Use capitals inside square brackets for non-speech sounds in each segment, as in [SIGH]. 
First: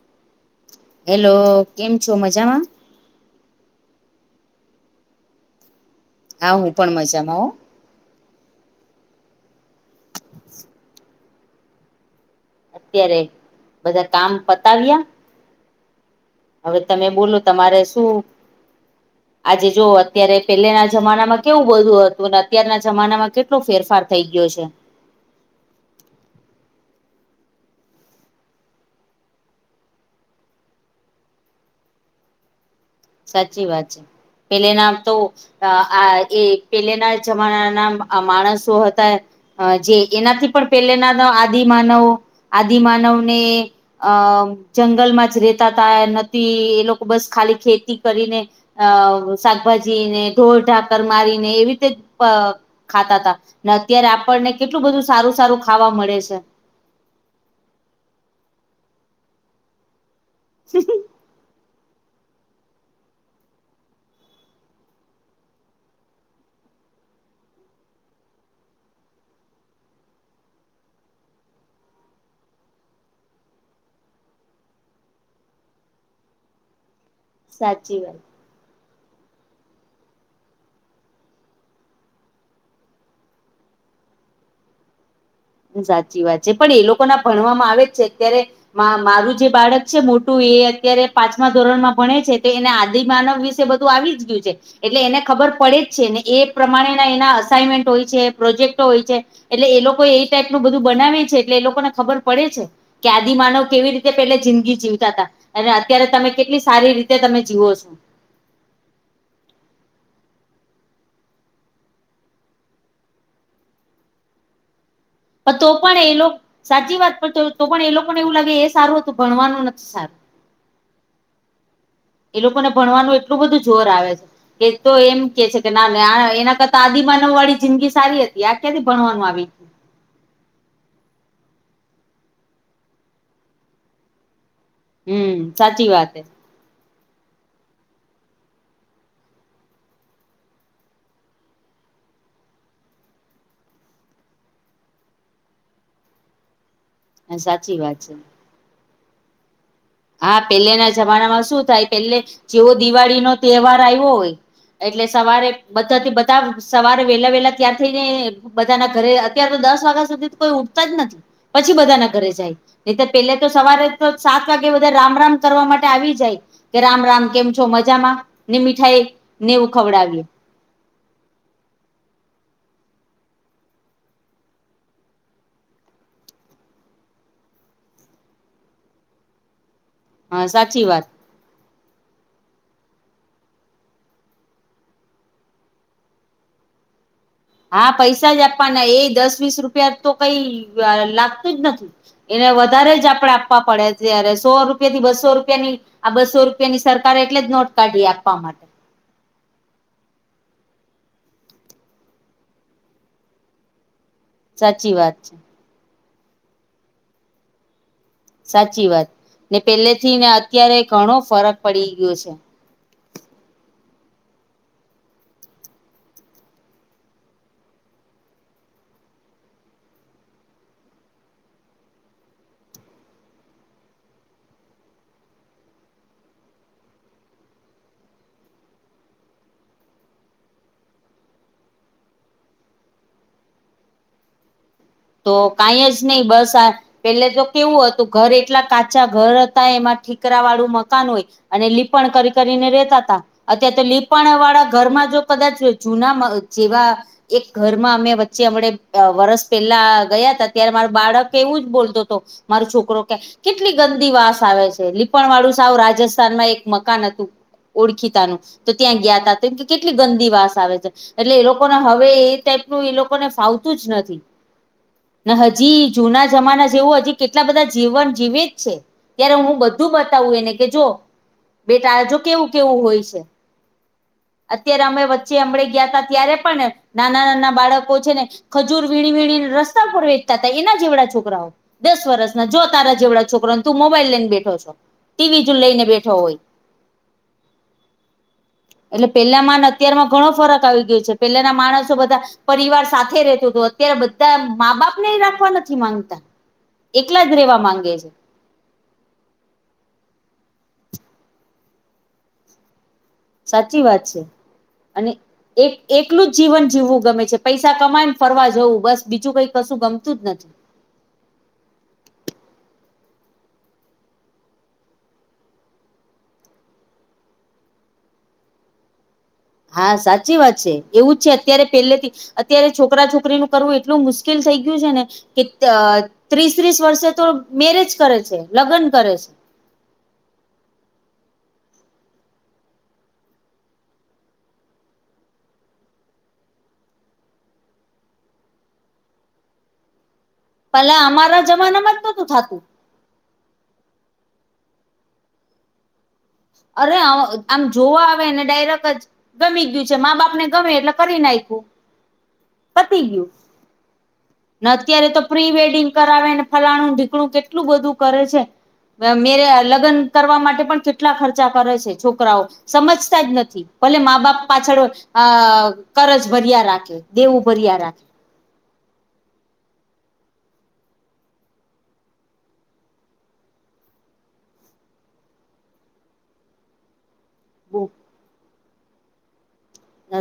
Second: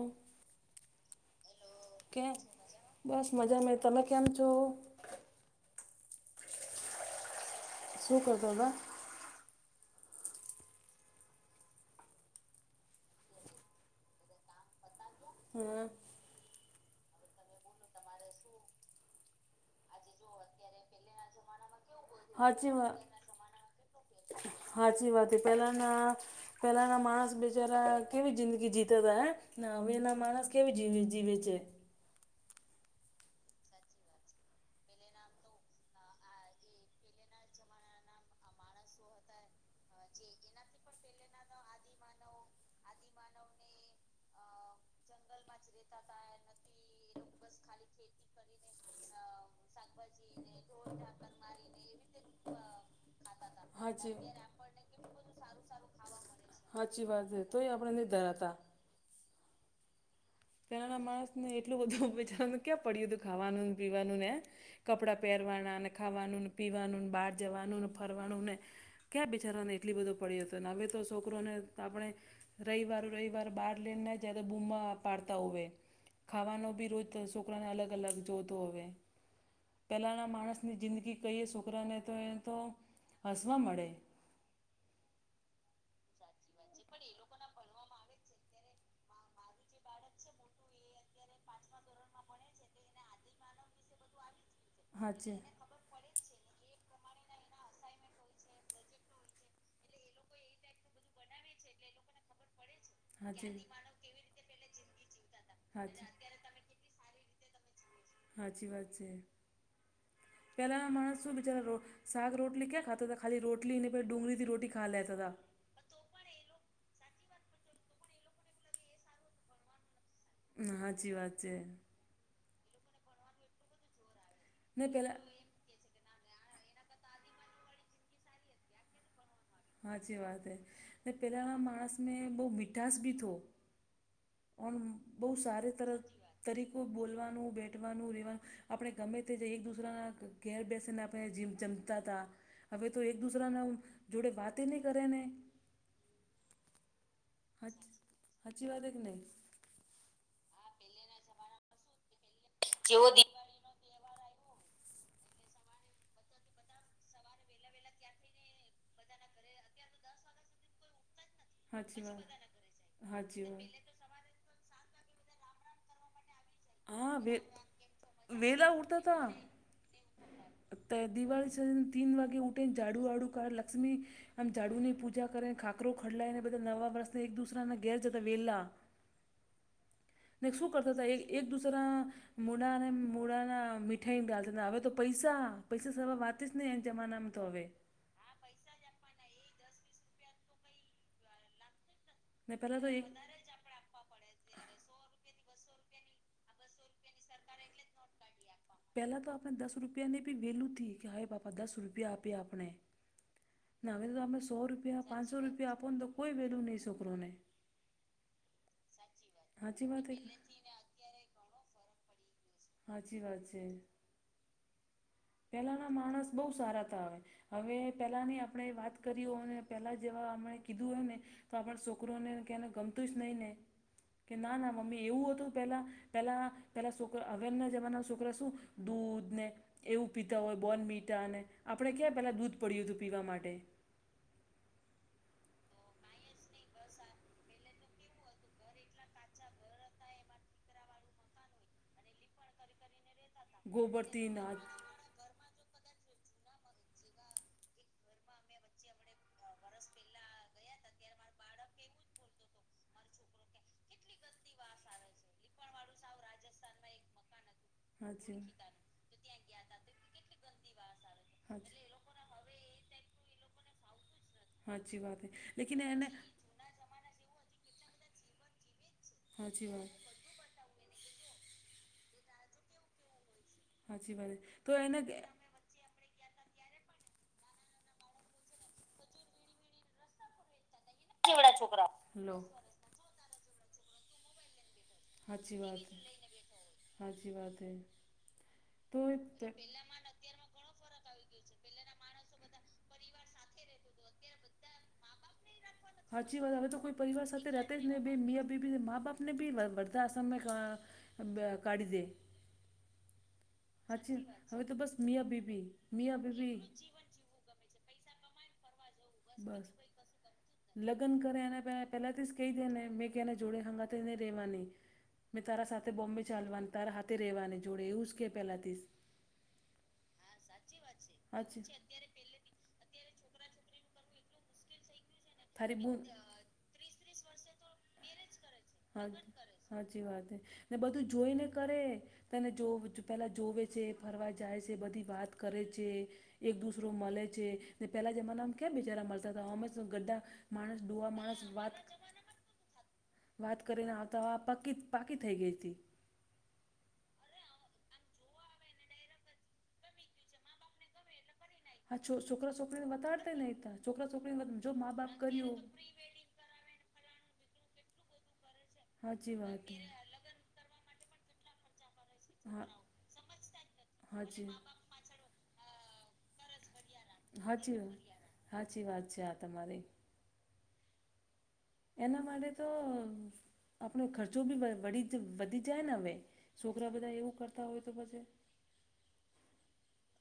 ઓમ hello કેમ છો મજામાં બસ મજામાં તમે કેમ છો હા હું પણ મજામાં હો શું કરતો દ [UNINTELLIGIBLE] અત્યારે બધા કામ પતાવ્યા હમ. હવે તમે બોલો તમારે શું શો આજે જોઓ અત્યારે પેલેના જમાનામાં કેવું બધું હત હાચી અત્યારના જમાનામાં કેટલો ફેરફાર થઈ ગયો છે. સાચી વાત પહેલાના પહેલાના માણસ બેિચારા કેવી જિંદગી જીતા હતા હ ના હવે એના માણસ કેવી જીવે જીવે છે. સાચી વાત છે પેલે નામ તો અ આ એ પેલેના જમાના ના માણસો હતા. જે એનાથી પણ પેલેના આદિમાનવ આદિમાનવ ને અમ જંગલમાં જ રેતા ત નથી એ લોકો બસ ખાલી ખેત કરીને શાકભાજીને ઢોળ ઢાકર મારીને એવી રીતે. ખાતા તા ને અત્યારે આપણને કેટલું બધું સારું સારું ખાવા મળે છે. સાચી વાત છે તોય આપણે નહીં ધરાતા પનાના માણસને એટલું બધું વિચારવા કે્યાં પડ્યું હતું ખાવાનું પીવાનું ને કપડા પહેરવાના ને ખાવાનુંને પીવાનું ને બહાર જવાનું ને ફરવાનું ને ક્યાં બિચારવાને એટલી બધો પડ હતો ને હવે તો છોકરોને આપણે રવિવાર રવિવાર બહર લેના જ્યારે બૂમા પાડતા હોય ખાવાનો બી રોજ છોકરાને અલગ સાચી વાત અલગ જોતો હોવે. પહેલાંના માણસની જિંદગી કહીએ છોકરાને તો એ તો હસવા મળે સાચી વાત છે પણ એ લોકો ના ભણવામાં આવે જ છે અત્યારે મારું જે બાળક છે મોટું એ અત્યારે પાંચમા ધોરણમાં ભણે છે તો એને આદિ માનવ વિશે બધું આવી જ ગયું છે એટલે એને હાચી ખબર પડે જ છે ને એ પ્રમાણેના એના અસાઇનમેન્ટ હોય છે પ્રોજેક્ટો હોય છે એટલે એ લોકો એ એટલુ બધું બનાવે છે એટલે એ લોકોને ખબર પડે છે કે આદિ હાચી માનવ કેવી રીતે પેલે જિંદગી જીવતા હતા અને અત્યારે હાચી તમે કેટલી સારી રીતે તમે જીવવો છો સાચી વાત છે પેલા માણસ શું બિચારા શાક રોટલી ક્યા ખાતા હતાા ખાલી રોટલી નહી ભ ડુંગરીથી રોટી ખા લેતા હતાા તો પણ એ સાચી વાત તો પણ એ લોકોને એવું લાગે એ સારું હતું ભણવાનું નથી સારું સાાચી વાત છે એ લોકોને ભણવાનું એટલું બધું જોર આવે છે કે ને તો પેલા એમ કે છે કે ના એના કરતા આદિમાનવ વાળી જિંદગી સારી હતી આ ક્યાથી ભણવાનું આવી હાચી વાત હ પહેલાં માણસ મે બહુ મીઠાસ બી થ ઓ બહુ હમ સારી ત સાચી વાત હે, તરીકો બોલવાનું બેઠવાનું રેવાનું આપણે ગમે તે એક દુસરાના ઘેર બેસીને આપણે જીમ જમતા હતા હવે તો એક દુસરા ના જોડે વાત નહીં કરે ને હ સાચી વાત છે સાાચી વાત કે નહીં હા પેલેના જમાનામાં શું થાય પેલે જેવો દિવાળી નો તહેવાર આવ્યો હોય એટલે સવારે બધાથી બધા સવારે વહેલા વહેલા ત્યાર થઈ ને બધા ના ઘરે અત્યાર તો દસ વાગ્યા સુધી કોઈ ઉઠતા જ નથી પછી બધા હાચી ના ઘરે વાત જાય ન તો પેલે હાચી તો સવારે વાત તો સાત વાગે એટલે બધા રામ રામ કરવા માટે આવી જાય કે રામ હા રામ વે કેમ છો મજામાં ને વેલા ઉઠતા મીઠાઈ હતા નેવું ખવડાવીએ તે દિવાળી સ તીન વાગે ઉઠેને ઝાડુવાડું કાઢ લક્ષ્મી આમ ઝાડુ ની પૂજા કરે ને ખાકરો ખડલાયને બધા નવા વર્ષને એક દુસરાના ઘેર જતા વેલા હા ને શું સાચી કરતા વાત હતા એક દુસરા મૂળને મૂળ ના મીઠાઈ ડાલતા હવે તો પૈસા પૈસા સવા વાચ જ ને એ જમાનામાં તો હવે હા પૈસા જ આપવાના એ દસ વીસ રૂપિયા તો કઈ લાગતું જ નથી એને ને પહેલા તો વધારે એક જ આપડે આપવા પડે ત્યારે સો રૂપિયા થી બસો રૂપિયા ની આ બસો રૂ ની સરકારે એટલે જ નોટ કાઢી આપવા માટે પહેલા તો આપણે દસ રૂપિયાની ભી વેલુથી કે હા પાપા દસ રૂપિયા આપ્યા આપણે ના હવે તો આપને સો સાચી રૂપિયા વાત છે પાંચસો રૂપિયા આપો ને તો કોઈ વેલ્યુ નહીં છોકરોને સાચી વાત ને સાચી પેલે વાત હે થી ને કે અત્યારે ઘણો ફરક પડી ગયો છે સાચી વાત છે પેલાના માણસ બહુ સારા હતા આવે હવે પેલા ની આપણે વાત કરી હોને પેલા જેવા આપણે કીધું હોય ને તો આપણ છોકરોને કીધુને ગમતુંય જ નહી ને કે ના ના મમ્મી એવું હતું પેલા પેલા પેલા છોકરા અવેર ના જમાના છોકરા શું દૂધ ને એવું પીતા હોય બોન મીટાને આપણે ક્યાં પહેલાં દૂધ પડ્યું હતું પીવા માટે તો કઈ જ નહી બસ આ પેલે તો કેવું હતું ઘર એટલા કાચા ઘર હતા એમાં ઠીકરા વાળું મકાન હોય અને લીપણ કરી કરીને રેતા તા અત તો ગોબરથી લીપાણ ના વાળા ઘરમાં જો કદાચ જૂના જેવા એક ઘરમાં અમે વચ્ચે અમ વરસ પેલા ગયા ત ત્યારે માર બાળક એવું જ બોલતો હતો મારો છોકરો કે કેટલી ગંદી વાસ આવે છે લીપણ વાળું સાવ રાજસ્થાનમાં એક મકાન હતું ઓળખીતા ન હાચી તો ત્યાં ગયા તમ કે કેટલી ગંદી વાસ આવે છે એટલે એ લોકોને હાચી હવે ટાઈપ નું એ લોકોને ફાવતું જ નથી હાચી વાત હે ને લેકિન હજી એને જુના જમાના જેવું હજી કેટલા બધા જીવન જીવે જ છે ત્યારે હું હાચી વાત બધું એને કે જો બેટા જો કેવું કેવું હોય છે હાચી વાત હે તો અત્યારે એને અમે વચ્ચે હમડે ગયા તા ત્યારે પણ નાના નાના બાળકો છે ને ખજૂર વીણી વણીને રસ્તા પર વેચતા હતા એના જેવડા છોકરા દસ વર્ષ હલો ના જો તારા જેવડા છોકરાને તું મોબાઈલ લઈને બેઠો છો ટીવી જો સાચી વાત લઈને બેઠો હોય. સાચી વાત હૈ એટલે પેલામાં અત્યમાં ઘણો ફરક આવી ગયો છે પેલાના માણસો બધા પરિવાર સાથે રહેતો હતો અત્યારે બ ધા મા-બાપ ને રાખવા નથી માંગતા એકલા જ રેવા માંગે છે મેં અભી ભી મા બાપ આપને ભી વર્ધા આશનમાં કાઢી દે સાચી વાત છે હવે તો બસ અને મિયા બીબી એક મિયા એકલું જ બીબી જીવન જીવવું ગમે છે પૈસા કમાય ને ફરવા જવું બસ બીજું કઈ કશું ગમતું જ નથી લગન કરે એને પહેલાથી જ કહી દે ને મેં કે એને જોડે હંગાતીને રેવાની મેં તારા સાથે બોમ્બે ચાલવાનું તારા હાથે રહેવાની જોડે એવું જ કહે પહેલાંથીશ હા સાચી વાત છે એવું જ છે હાચી અત્યારે પેલેથી અત્યારે છોકરા છોકરીનું કરવું એટલું મુશ્કેલ થઈ ગયું છે ને કે તારી બૂન ત્રીસ ત્રીસ વર્ષે તો મેરેજ કરે છે લગ્ન હા કરે છે સાચી વાત છે ને બધું જોઈને કરે તને જો પહેલા જોવે છે ફરવા જાય છે બધી વાત કરે છે એક દુસરો મળે છે ને પેલા જમાનામાંમ ક્યા બિચારા મળતા હતા અમે ગા પલા અમારા જમાનામાં જ નહોતું થતું વાત કરીને આવ તો આ પાકી પાકી થઈ ગઈ હતી અરે આમ જોવા આવેને ડાયરેક્ટ જ ગમી ગયું છે મા બાપ ને ગમે એટલે કરી ના હા છોકરા છોકરીનેતાડતા ને છોકરા છોકરીને ને જો મા અત્યારે બાપ તો પ્રી કર્યું વેડિંગ કરાવે ને ફલાણું ઢીકણું કેટલું બધું કરે છે હાચી મેરે વાત લગ્ન કરવા માટે પણ કેટલા ખર્ચા કરે છે છોકરાઓ હા સમજતા જ નથી ભલે મા બાપ હાચી પાછળ અ કરજ ભર્યા રાખે દેવું ભર્યા સાાચી રાખે સાાચી વાત છે આ તમારી એના માટે તો આપણો ખર્ચો બી વધી જાય ને હવે છોકરા બધા એવું કરતા તા હોય તો પજે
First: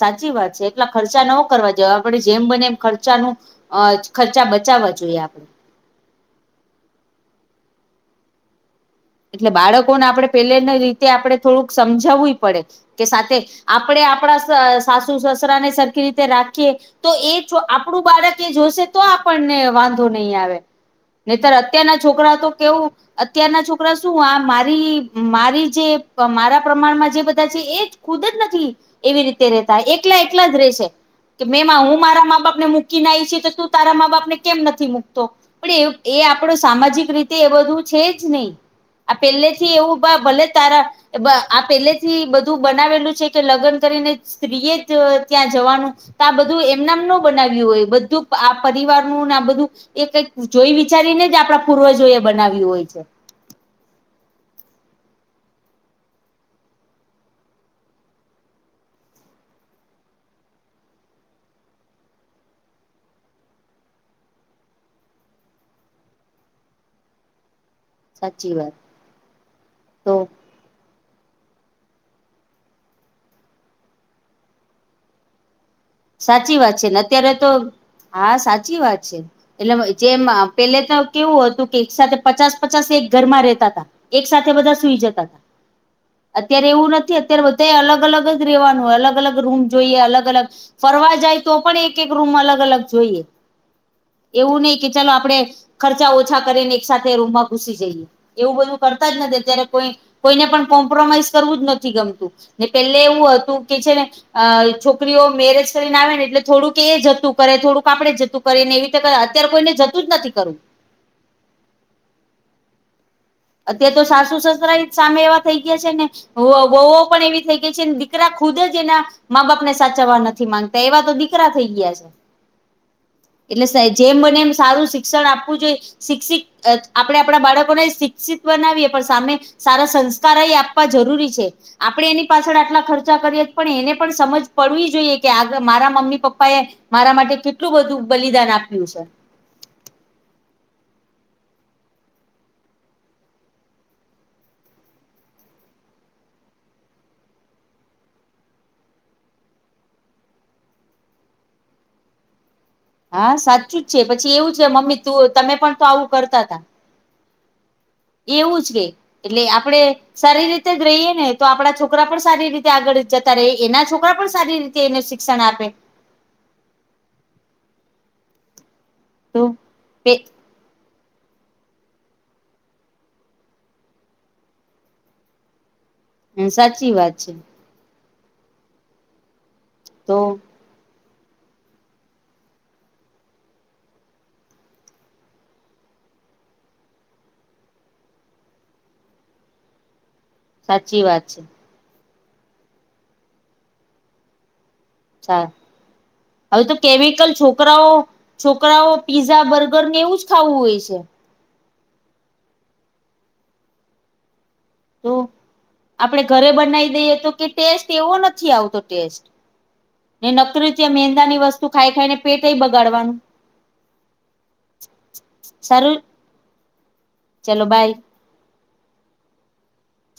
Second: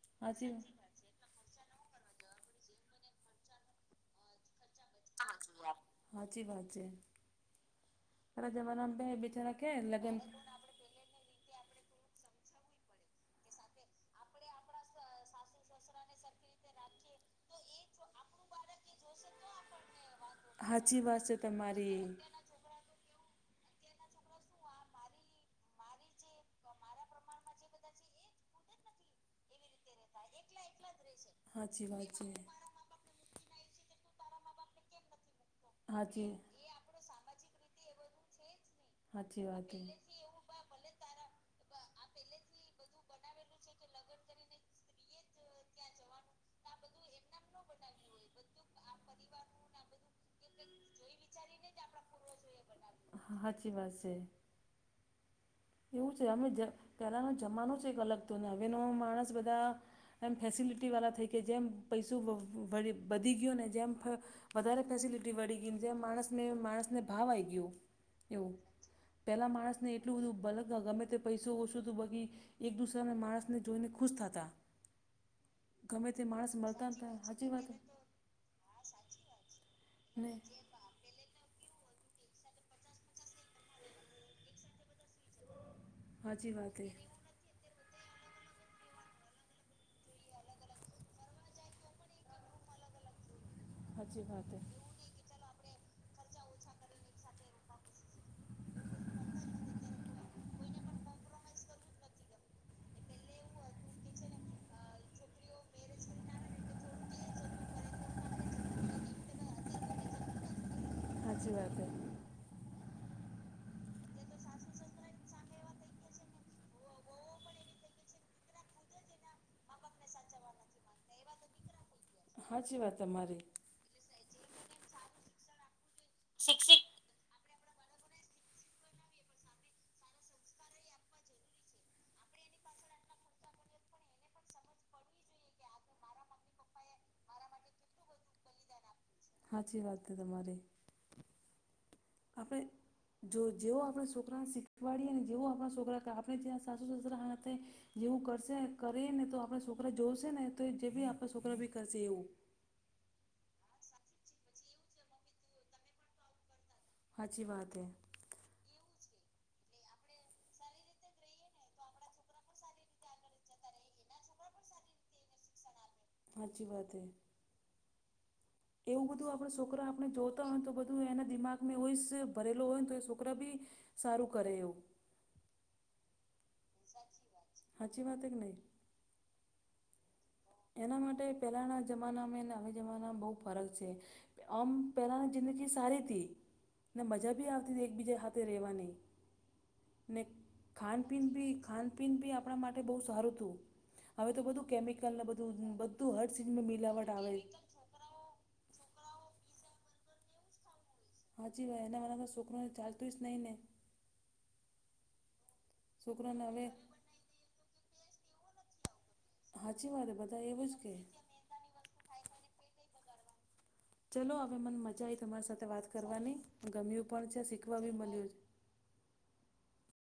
સાચી વાત છે એટલા ખર્ચા ન કરવા જેવા આપડે જેમ બને એમ ખર્ચાનું અ ખર્ચા બચાવવા જોઈએ આપણે સાાચી વાત છે ત જમાના પ બેચારા કે લગન [UNINTELLIGIBLE] તે આપડણે થોડુંક સમજાવું પડે કે સાથે આપણેે આપણા સાસુ સસરા ને સરખી રીતે રાખીએ તો એ આપણું બાળક એ જોશે તો આપણને વાંધો નહીં આવે હાચી વાત છે નતર તમારી અત્યારના છોકરા તો કેવું અત્યારના છોક રા શું આ મારી મારી જે મારા પ્રમાણમાં જે બધા છે એ જ ખુદ જ નથી એવી રીતે ર રહેતા એકલા એકલા જ રહેશે કે મેમાં હાચી હું વાત મારા છે. મા બાપ ને મૂકીને આવી છ તો તું તારા મા બાપ ને કેમ નથી મૂકતો પણ એ એ હાચી આપણો સામાજિક રીતે એ બધું છે જ નહી આ હાચી વાત પેલેથી હે. એવું બા ભલે તારા એ બા આ પેલે થી બધું બનાવેલું છે કે? લગ્ન સ્ત્રીએ ત્યાં જવાનું તો આ બધું એમનામ ન બનાવ્યું હોય બધું પરિવારનું ને આ બધું એ કઈક જોઈ વિચારીને જ આપણા પૂર્વજો એ બનાવ્યું હોય છે. હાચી વાત છે. એવું છે. અમે જ પેલાનો જમાનો છે એક અલગ તો ને હવેનો માણસ બધા એમ ફેસિલિટીવાલા થઈ કે જેમ પૈસું વ વધી ગયુ ને જેમ ફ વધારે ફેસિલિટી વળી ગઈની જેમ માણસને માણસને ભાવ આઈ ગયો. એવું સાચી વાત પેલા માણસને તો એટલું બધું બલક અથવા ગમે તે પૈસો ઓછું તો બગી એક દુસરાને માણસને જોઈને ખુશ થાતા. ગમે તે સાચી માણસ વાત છે મળતા ને ત અત્યારે તો હાચી વાતે હા સાચી વાત છે. એટલે જેમ ને પેલે તો કેવું હતું કે એક સાથે પચાસ પચાસ એક ઘરમાં રેતા તા. એક સાથે બધા સુઈ જતા. તા હાચી અત્યારે વાત હે એવું નથી અત્ અત્યારે બધાએ અલગ-અલગ જ રેવાનું હોય અલગ - અલગ રૂમ જોઈએ, અલગ-અલગ ફરવા જાય તો પણ એક-એક રૂમ અલગ - અલગ જોઈએ. હાચી વાત હે એવું નહીં કે ચલો આપડે ખર્ચા ઓછા કરીને એક સાથે રૂમમાં ઘુસી જઈએ. એવું બધું કરતા જ નથી અત્યારે કોઈ કોઈને પણ કોમ્પ્રોમાઈઝ કરવું જ નથી ગમતુ, ને પેલે એવું હતું કે છે ને અ છોકરીઓ મેરેજ કરીને આવે ને એટલે થોડુંક એ જતું કરે થોડુંક આપણે જતું કરે ને એવી રીતે કરે અત્યારે કોઈને જતું જ નથી કરવું. હાચી વાત હે. અત્યારે તો સાસુ સસરાએ સામે એવા થઈ ગયા છે ને વ વવો પણ એવી થઈ ગઈ છે ને દીકરા ખુદ જ એના મા બાપ ને સાચવવા નથી માંગતા એવા તો દીકરા થઈ ગયા છે. હાચી વાત તમારી. જેમ બને એમ સારું શિક્ષણ આપવું જોઈએ, શિક્ષિત અ આપડે આપણા બાળકોને શી ક્ષિત બનાવીએ પણ સામે સારા સંસ્કાર એ આપવા જરૂરી છે. આપણેે એની પાછળ આટલા ખર્ચા કરીએ પણ એને પણ સમજ પડવી જોઈએ કે આગ મારા મમ્મી પપ્પાએ મારા માટે કેટલું બધું બલિદાન આપ્યું સે. હાચી વાતે તમારી. આપે જો જેવો આપણે સોકરાને શીખવાડીએ ને જેવો આપણા સોકરા કા આપણે ત્યાં સાસુ- સસુરા હાથે જેવું કરશે કરે ને તો આપણા સોકરા જોશે ને તો જે ભી આપણા છોકરા ભી કરશે એવું. હા સાચું જ છે. પછી એવું છે મમ્મી તું તમે પણ તો આવું કરતા તા. હાચી વાતે. એવું જ કે એટલે આપડે સારી રીતે જ રહીએ ને તો આપડા છોકરા પણ સારી રીતે આગળ જતા રેય, એના છોકરા પણ સારી રીત તે એને શિક્ષણ આપે. હાચી વાતે. એવું બધું તો આપડે સોકરા આપણે જો તા હોય ને તો બધું એના દિમાગમાં હોય સે ભરેલો હોય ને તો એ સોકરા બી સારું કરે એવું. હમ સાચી વાત છે. હાચી વાત હે કે નઈ? તો એના માટે પેલાના જમાનામે ને હવે જમાનામાં બહુ ફરક છે. આમ પહેલાની જિંદગી સારી થી. ને મજા ભી આવતી તી એકબીજા હાથે રહેેવાની, ને સાચી વાત ખાનપીન છે બી ખાનપીન બી આપણા માટે બહુ સારું તું. હવે તો બધું કેમિ કલ ને સા બધું બધું હર હવે સિનમાં તો મિલાવટ કેમિકલ આવે [INAUDIBLE] છોકરાઓ છોકરાઓ પીઝા, બર્ગરને એવું જ ખાવું હોય છે. હાચી હોય એના બારામાં સોકરાને ચાલતું જ નહીં ને. તો આપડે છોકરોને ઘરે હવે બનાવી દઈએ તો કે ટેસ્ટ એવો નથી આવતો ટેસ્ટ હાચી વાત ને બધા એવું જ નકૃત્ય કે મેંદા ની વસ્તુ ખાઈ ખાઈને પેટ બગાડવાનું ચલો હવે મને મજા આઈ તમારી સાથે વાત સારું કરવાની, ગમ્યું પણ છે ચલો શીખવા બાય બી મળ્યું છે.